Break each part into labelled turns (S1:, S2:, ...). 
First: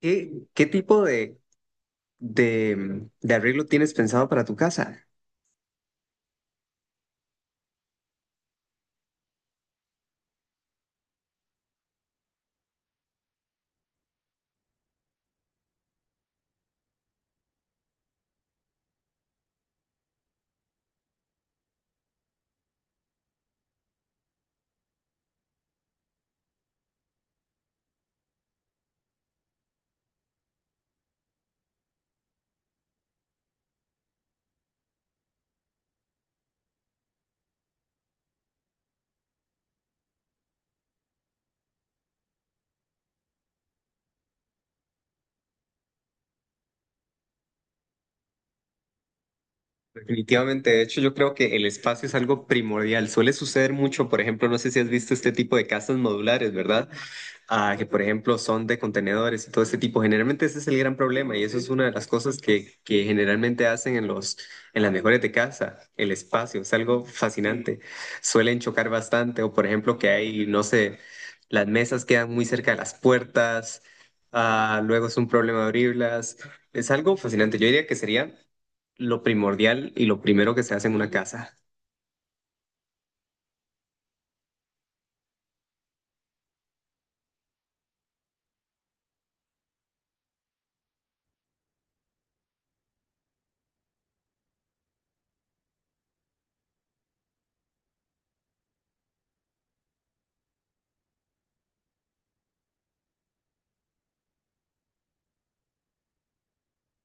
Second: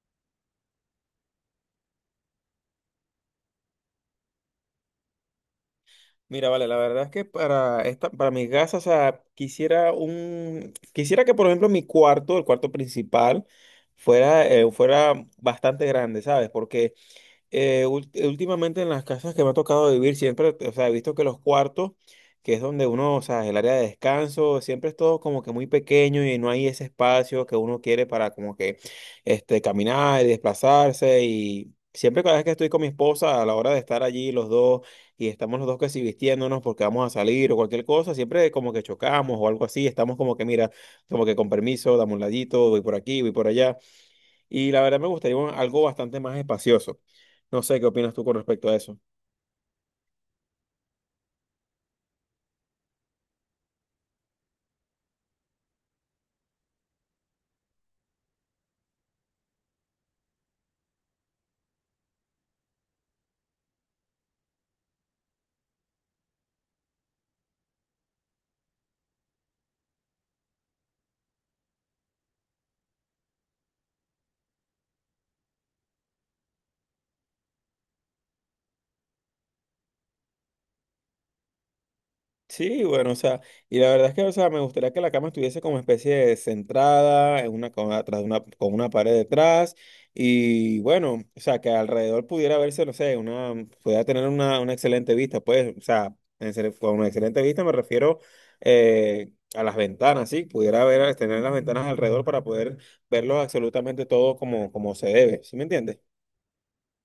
S1: ¿Qué tipo de, de arreglo tienes pensado para tu casa?
S2: Mira, vale, la verdad es que para esta, para mis gastos, o sea, quisiera quisiera que, por ejemplo, mi cuarto, el cuarto principal, fuera, fuera bastante grande, ¿sabes? Porque últimamente en las casas que me ha tocado vivir, siempre, o sea, he visto que los cuartos, que es donde uno, o sea, el área de descanso, siempre es todo como que muy pequeño y no hay ese espacio que uno quiere para como que caminar y desplazarse. Y siempre cada vez que estoy con mi esposa, a la hora de estar allí los dos y estamos los dos que si vistiéndonos porque vamos a salir o cualquier cosa, siempre como que chocamos o algo así, estamos como que, mira, como que con permiso, dame un ladito, voy por aquí, voy por allá. Y la verdad me gustaría algo bastante más espacioso. No sé qué opinas tú con respecto a eso.
S1: Definitivamente, de hecho, yo creo que el espacio es algo primordial. Suele suceder mucho, por ejemplo, no sé si has visto este tipo de casas modulares, ¿verdad? Que por ejemplo son de contenedores y todo ese tipo. Generalmente ese es el gran problema y eso es una de las cosas que generalmente hacen en en las mejores de casa, el espacio, es algo fascinante. Suelen chocar bastante o por ejemplo que hay, no sé, las mesas quedan muy cerca de las puertas, luego es un problema abrirlas. Es algo fascinante. Yo diría que sería lo primordial y lo primero que se hace en una casa.
S2: Sí, bueno, o sea, y la verdad es que, o sea, me gustaría que la cama estuviese como especie de centrada, atrás de una, con una pared detrás, y bueno, o sea, que alrededor pudiera verse, no sé, pudiera tener una excelente vista, pues, o sea, en serio, con una excelente vista me refiero a las ventanas, sí, pudiera ver, tener las ventanas alrededor para poder verlo absolutamente todo como, como se debe, ¿sí me entiendes?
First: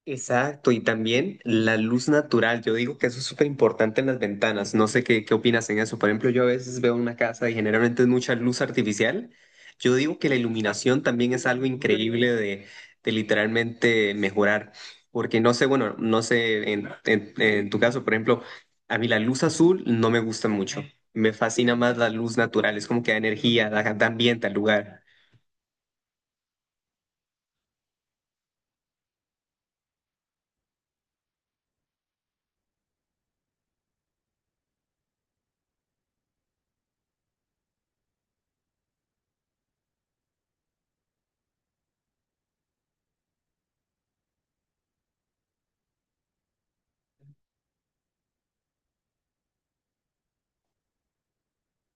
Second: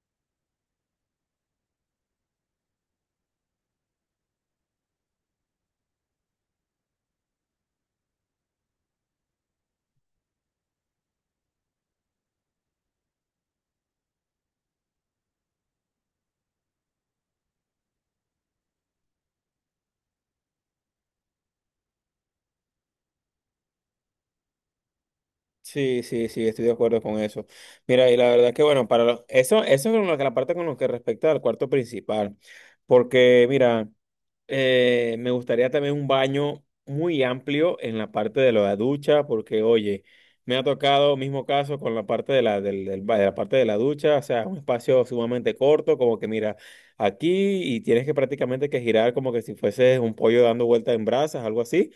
S1: Exacto, y también la luz natural. Yo digo que eso es súper importante en las ventanas. No sé qué opinas en eso. Por ejemplo, yo a veces veo una casa y generalmente es mucha luz artificial. Yo digo que la iluminación también es algo increíble de literalmente mejorar. Porque no sé, bueno, no sé, en tu caso, por ejemplo, a mí la luz azul no me gusta mucho. Me fascina más la luz natural. Es como que da energía, da, da ambiente al lugar.
S2: Sí, sí, sí, estoy de acuerdo con eso. Mira, y la verdad que bueno, para eso, eso es con lo que la parte con lo que respecta al cuarto principal, porque mira, me gustaría también un baño muy amplio en la parte de la ducha, porque oye, me ha tocado mismo caso con la parte de de la parte de la ducha, o sea, un espacio sumamente corto, como que mira, aquí y tienes que prácticamente que girar como que si fueses un pollo dando vueltas en brasas, algo así.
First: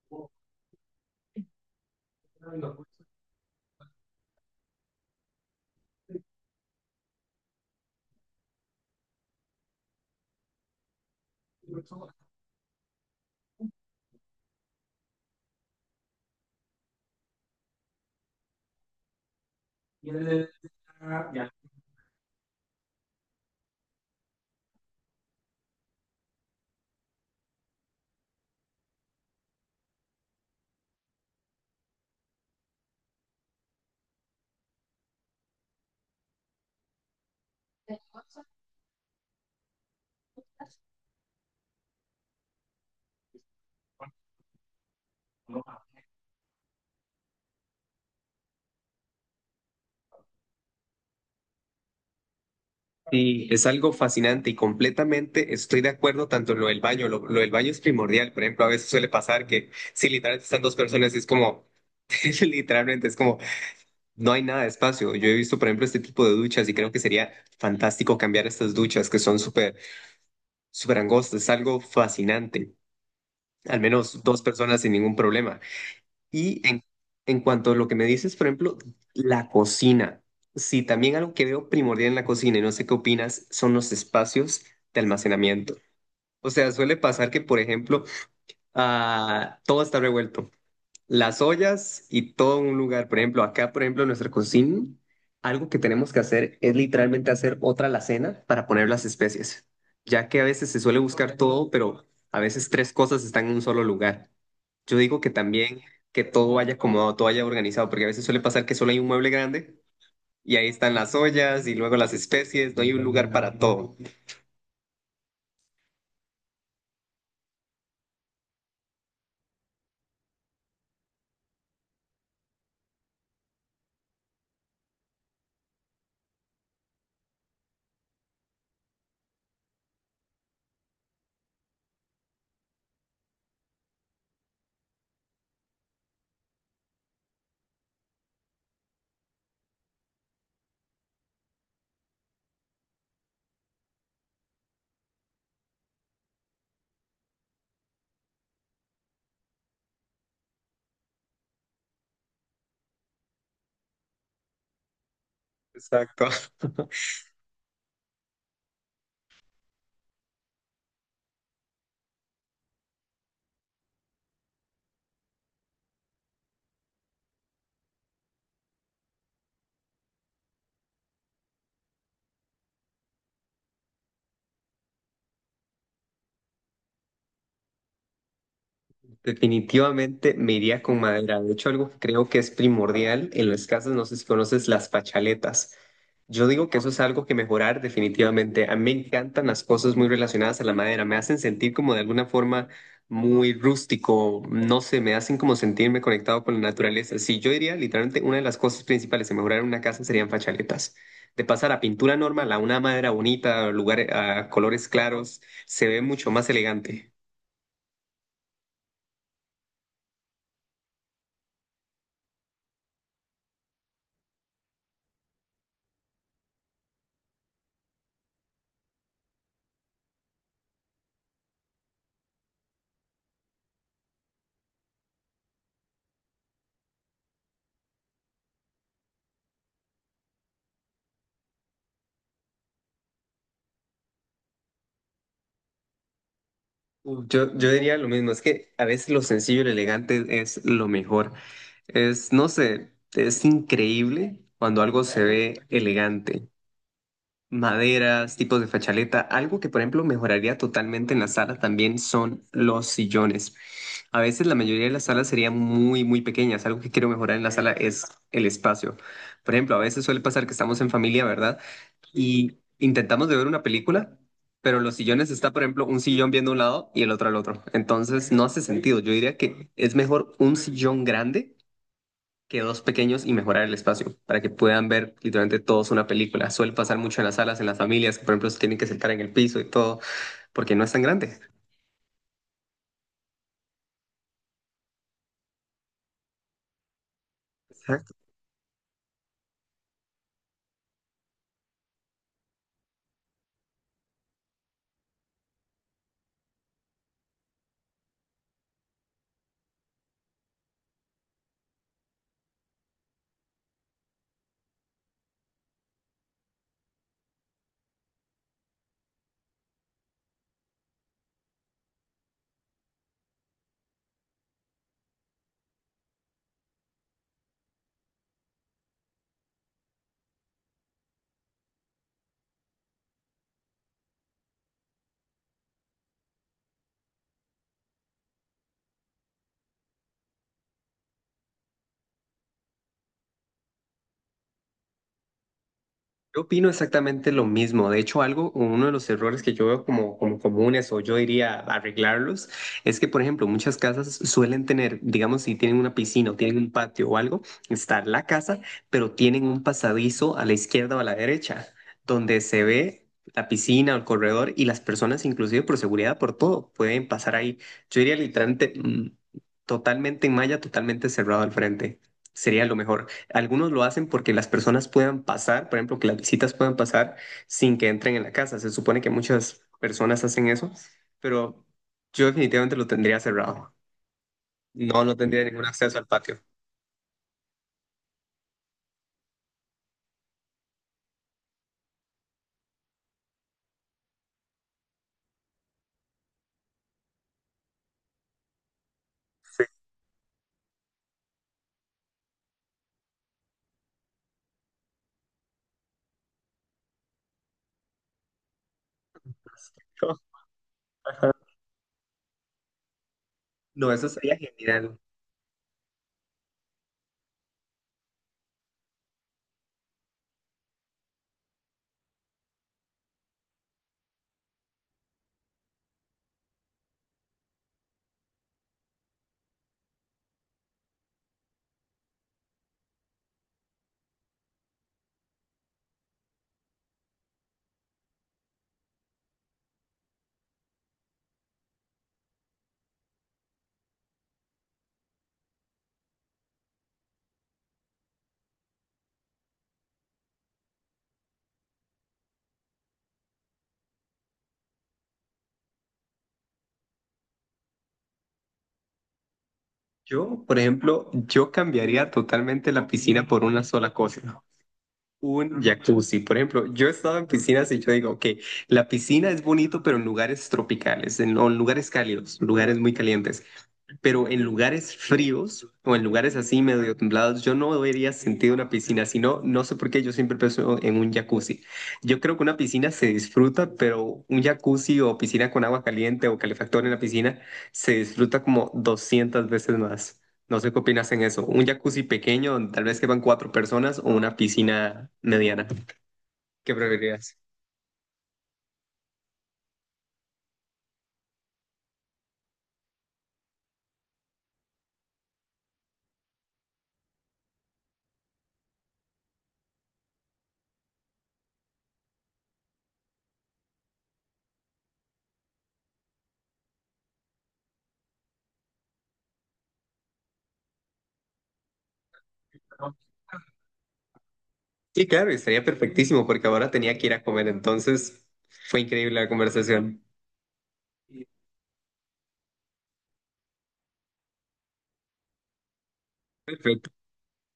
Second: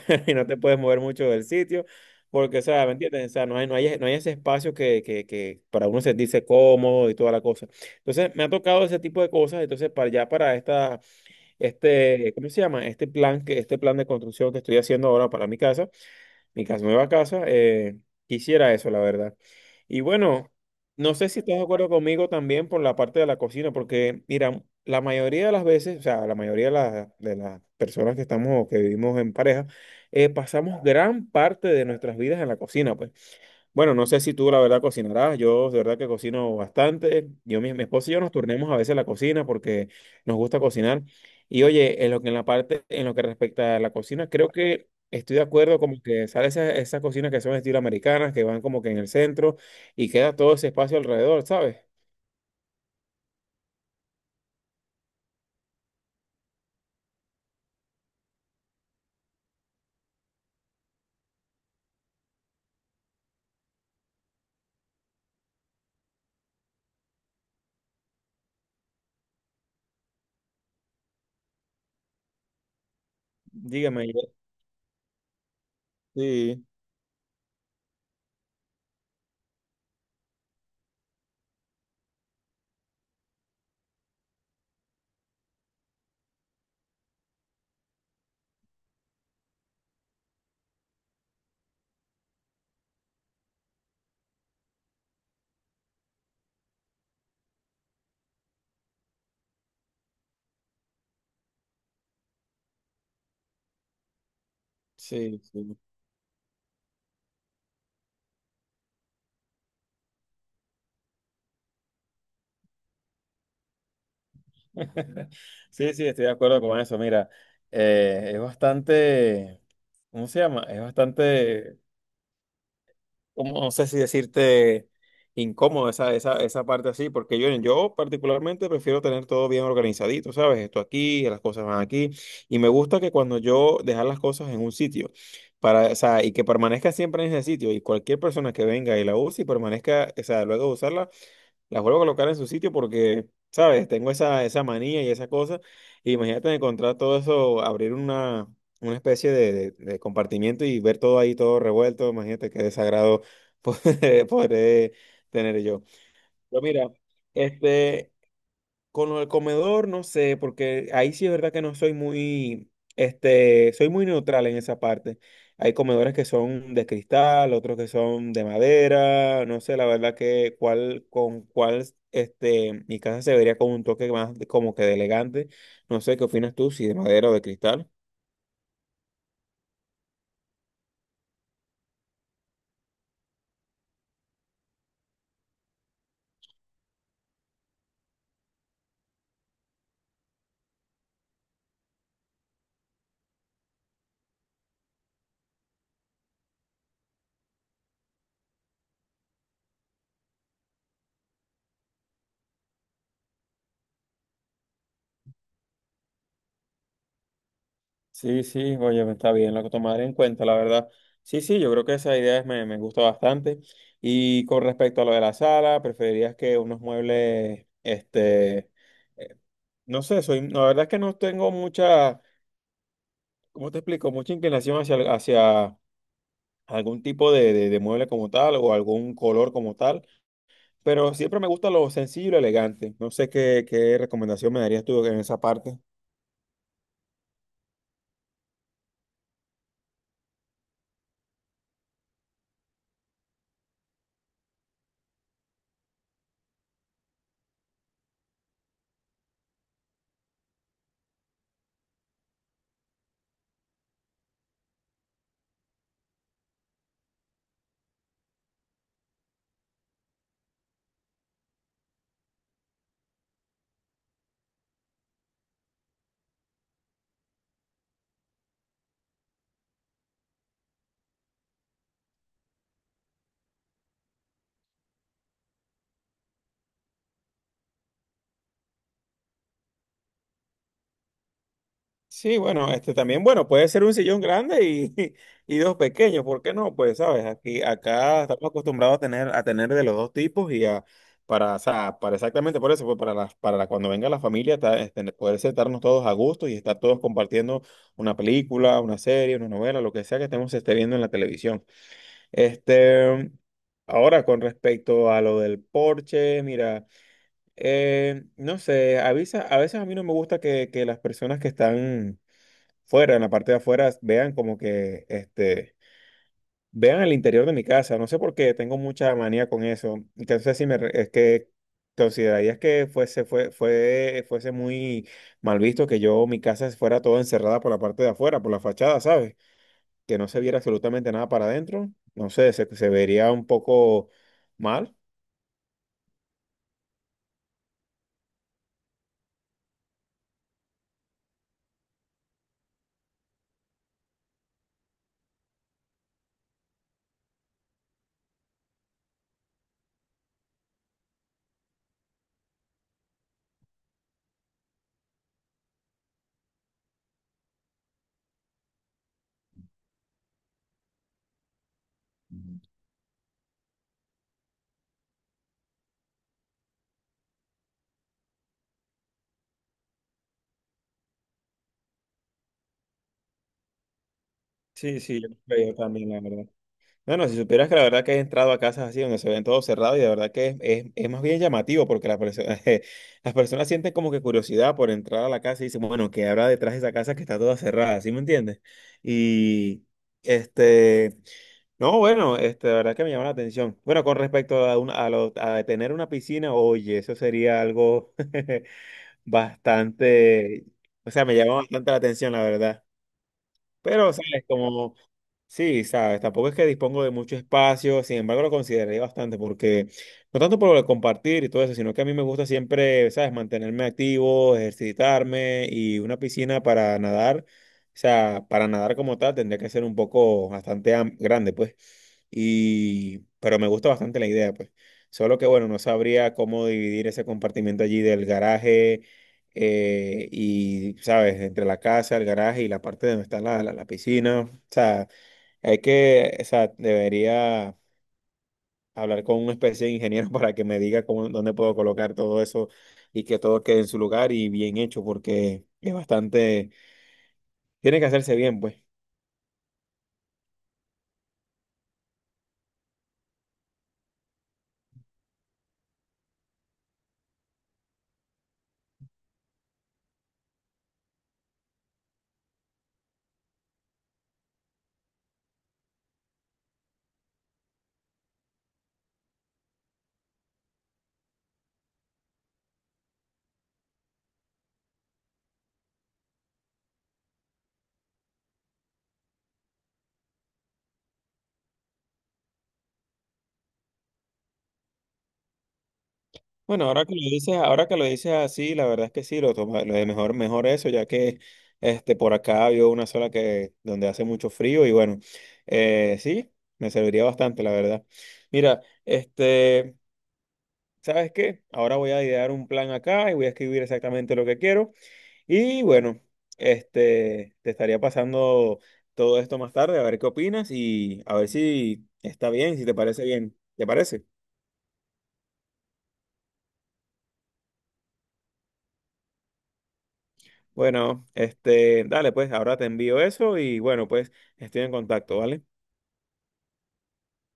S2: Y no te puedes mover mucho del sitio, porque, o sea, ¿me entiendes? O sea, no hay ese espacio que para uno sentirse cómodo y toda la cosa. Entonces, me ha tocado ese tipo de cosas, entonces, para esta, este, ¿cómo se llama? Este plan de construcción que estoy haciendo ahora para mi casa nueva casa, quisiera eso, la verdad. Y bueno, no sé si estás de acuerdo conmigo también por la parte de la cocina, porque mira, la mayoría de las veces, o sea, la mayoría de, la- de las personas que estamos o que vivimos en pareja, pasamos gran parte de nuestras vidas en la cocina, pues. Bueno, no sé si tú la verdad cocinarás, yo de verdad que cocino bastante, mi esposa y yo nos turnemos a veces la cocina porque nos gusta cocinar. Y oye, en la parte, en lo que respecta a la cocina, creo que estoy de acuerdo como que sale esas cocinas que son estilo americanas, que van como que en el centro y queda todo ese espacio alrededor, ¿sabes?
S1: Sí, es algo fascinante y completamente estoy de acuerdo tanto en lo del baño, lo del baño es primordial, por ejemplo, a veces suele pasar que si literalmente están dos personas es como, literalmente es como, no hay nada de espacio. Yo he visto, por ejemplo, este tipo de duchas y creo que sería fantástico cambiar estas duchas que son súper, súper angostas, es algo fascinante, al
S2: Dígame.
S1: menos dos personas sin ningún problema.
S2: Sí,
S1: Y en cuanto a lo que me dices, por ejemplo, la cocina. Sí, también algo que veo primordial en la cocina, y no sé qué opinas, son los espacios de almacenamiento. O sea, suele pasar que, por ejemplo, todo está revuelto las ollas y todo un lugar. Por ejemplo, acá, por ejemplo, en nuestra cocina, algo que tenemos que hacer es literalmente hacer otra alacena para poner las especies, ya que a veces se suele buscar todo, pero a veces tres cosas están en un solo lugar. Yo digo que
S2: sí, sí.
S1: también que todo vaya acomodado, todo vaya organizado, porque a veces suele pasar que solo hay un mueble grande y ahí están las ollas y luego las especies, no hay un lugar para todo.
S2: Sí, sí, estoy de acuerdo con eso. Mira, es bastante, ¿cómo se llama? Es bastante, como, no sé si decirte incómodo esa parte así, porque yo particularmente prefiero tener todo bien organizadito, ¿sabes? Esto aquí, las cosas van aquí, y me gusta que cuando yo dejar las cosas en un sitio, para, o sea, y que permanezca siempre en ese sitio, y cualquier persona que venga y la use y permanezca, o sea, luego de usarla las vuelvo a colocar en su sitio porque, ¿sabes? Tengo esa manía y esa cosa. Y imagínate encontrar todo eso, una especie de compartimiento y ver todo ahí, todo revuelto. Imagínate qué desagrado poder tener yo.
S1: Exacto.
S2: Pero mira, este, con lo del comedor, no sé, porque ahí sí es verdad que no soy muy, este, soy muy neutral en esa parte. Hay comedores que son de cristal, otros que son de madera, no sé, la verdad que cuál, con cuál, este, mi casa se vería con un toque más como que de elegante. No sé, ¿qué opinas tú, si de madera o de cristal?
S1: Definitivamente me iría con madera. De hecho, algo que creo que es primordial en las casas, no sé si conoces las fachaletas. Yo digo que eso es algo que mejorar definitivamente. A mí me encantan las cosas muy relacionadas a la madera. Me hacen sentir como de alguna forma muy rústico. No sé, me hacen como sentirme conectado con la naturaleza. Sí, yo diría literalmente una de las cosas principales en mejorar una casa serían fachaletas. De pasar a pintura normal a una madera bonita, lugar, a colores claros, se ve mucho más elegante.
S2: Sí, sí, oye, está bien, lo que tomaré en cuenta, la verdad. Sí, sí, yo creo que esa idea me gusta bastante. Y con respecto a lo de la sala, preferirías que unos muebles, este, eh, no sé, soy, la verdad es que no tengo mucha, ¿cómo te explico? Mucha inclinación hacia algún tipo de mueble como tal o algún color como tal, pero siempre me gusta lo sencillo y lo elegante. No sé qué, qué recomendación me darías tú en esa parte.
S1: Yo, yo diría lo mismo, es que a veces lo sencillo y lo elegante es lo mejor. Es, no sé, es increíble cuando algo se ve elegante. Maderas, tipos de fachaleta, algo que por ejemplo mejoraría totalmente en la sala también son los sillones. A veces la mayoría de las salas serían muy, muy pequeñas. Algo que quiero mejorar en la sala es el espacio. Por ejemplo, a veces suele pasar que estamos en familia, ¿verdad? Y intentamos de ver una película, pero en los sillones está, por ejemplo, un sillón viendo un lado y el otro al otro. Entonces no hace sentido. Yo diría que es mejor un sillón grande que dos pequeños y mejorar el espacio para que puedan ver literalmente todos una película. Suele pasar mucho en las salas, en las familias, que por ejemplo se tienen que sentar en el piso y todo, porque no es tan grande.
S2: Sí, bueno, este también, bueno, puede ser un sillón grande y, y dos pequeños, ¿por qué no? Pues, sabes, aquí, acá estamos acostumbrados a tener de los dos tipos y a, para, o sea, para exactamente por eso, pues para cuando venga la familia, este, poder sentarnos todos a gusto y estar todos compartiendo una película, una serie, una novela, lo que sea que estemos esté viendo en la televisión. Este, ahora, con respecto a lo del porche, mira, no sé, avisa, a veces a mí no me gusta que las personas que están fuera, en la parte de afuera, vean como que, este, vean el interior de mi casa. No sé por qué, tengo mucha manía con eso. Entonces, si me, es que considerarías que fuese muy mal visto que yo, mi casa fuera toda encerrada por la parte de afuera, por la fachada, ¿sabes? Que no se viera absolutamente nada para adentro. No sé, se vería un poco mal.
S1: Yo opino exactamente lo mismo. De hecho, algo, uno de los errores que yo veo como comunes o yo diría arreglarlos, es que, por ejemplo, muchas casas suelen tener, digamos, si tienen una piscina o tienen un patio o algo, está la casa, pero tienen un pasadizo a la izquierda o a la derecha, donde se ve la piscina o el corredor y las personas, inclusive por seguridad, por todo, pueden pasar ahí. Yo diría literalmente, totalmente en malla, totalmente cerrado al frente. Sería lo mejor. Algunos lo hacen porque las personas puedan pasar, por ejemplo, que las visitas puedan pasar sin que entren en la casa. Se supone que muchas personas hacen eso, pero yo definitivamente lo tendría cerrado.
S2: Sí,
S1: No, no
S2: sí, yo
S1: tendría
S2: creo
S1: ningún
S2: que yo
S1: acceso al
S2: también, la
S1: patio.
S2: verdad. No, no, si supieras que la verdad que he entrado a casas así donde se ven todo cerrado y de verdad que es, es más bien llamativo porque las personas, las personas sienten como que curiosidad por entrar a la casa y dicen, bueno, ¿qué habrá detrás de esa casa que está toda cerrada? ¿Sí me entiendes?
S1: Sí.
S2: Y este, no, bueno, este, la verdad que me llama la atención. Bueno, con respecto a, a tener una piscina, oye, eso sería algo bastante, o sea, me llama bastante la atención, la verdad.
S1: No, eso
S2: Pero,
S1: sería
S2: ¿sabes? Como,
S1: genial.
S2: sí, ¿sabes? Tampoco es que dispongo de mucho espacio, sin embargo lo consideré bastante, porque no tanto por lo de compartir y todo eso, sino que a mí me gusta siempre, ¿sabes? Mantenerme activo, ejercitarme y una piscina para nadar, o sea, para nadar como tal tendría que ser un poco bastante grande, pues. Y, pero me gusta bastante la idea, pues. Solo que, bueno, no sabría cómo dividir ese compartimiento allí del garaje y, ¿sabes? Entre la casa, el garaje y la parte donde está la piscina. O sea, hay que, o sea, debería hablar con una especie de ingeniero para que me diga cómo, dónde puedo colocar todo eso y que todo quede en su lugar y bien hecho, porque es bastante, tiene que hacerse bien, pues.
S1: Yo, por ejemplo, yo cambiaría totalmente la piscina por una sola cosa. Un jacuzzi, por ejemplo, yo he estado en piscinas y yo digo, que la piscina es bonito, pero en lugares tropicales, en, o en lugares cálidos, lugares muy calientes. Pero en lugares fríos o en lugares así medio templados, yo no debería sentir una piscina, sino no sé por qué yo siempre pienso en un jacuzzi. Yo creo que una piscina se disfruta, pero un jacuzzi o piscina con agua caliente o calefactor en la piscina se disfruta como 200 veces más. No sé qué opinas en eso. Un jacuzzi pequeño, donde tal vez quepan cuatro personas, o una piscina mediana. ¿Qué
S2: Bueno, ahora que lo
S1: preferirías?
S2: dices, ahora que lo dices así, la verdad es que sí, lo de mejor, mejor eso, ya que este por acá había una sola que donde hace mucho frío y bueno, sí, me serviría bastante, la verdad. Mira, este, ¿sabes qué? Ahora voy a idear un plan acá y voy a escribir exactamente lo que quiero y bueno, este, te estaría pasando todo esto más tarde a ver qué opinas y a ver si está bien, si te parece bien. ¿Te parece?
S1: Sí, claro, estaría perfectísimo porque ahora tenía que ir a comer, entonces fue increíble la conversación.
S2: Bueno, este, dale, pues ahora te envío eso y bueno, pues estoy en contacto, ¿vale?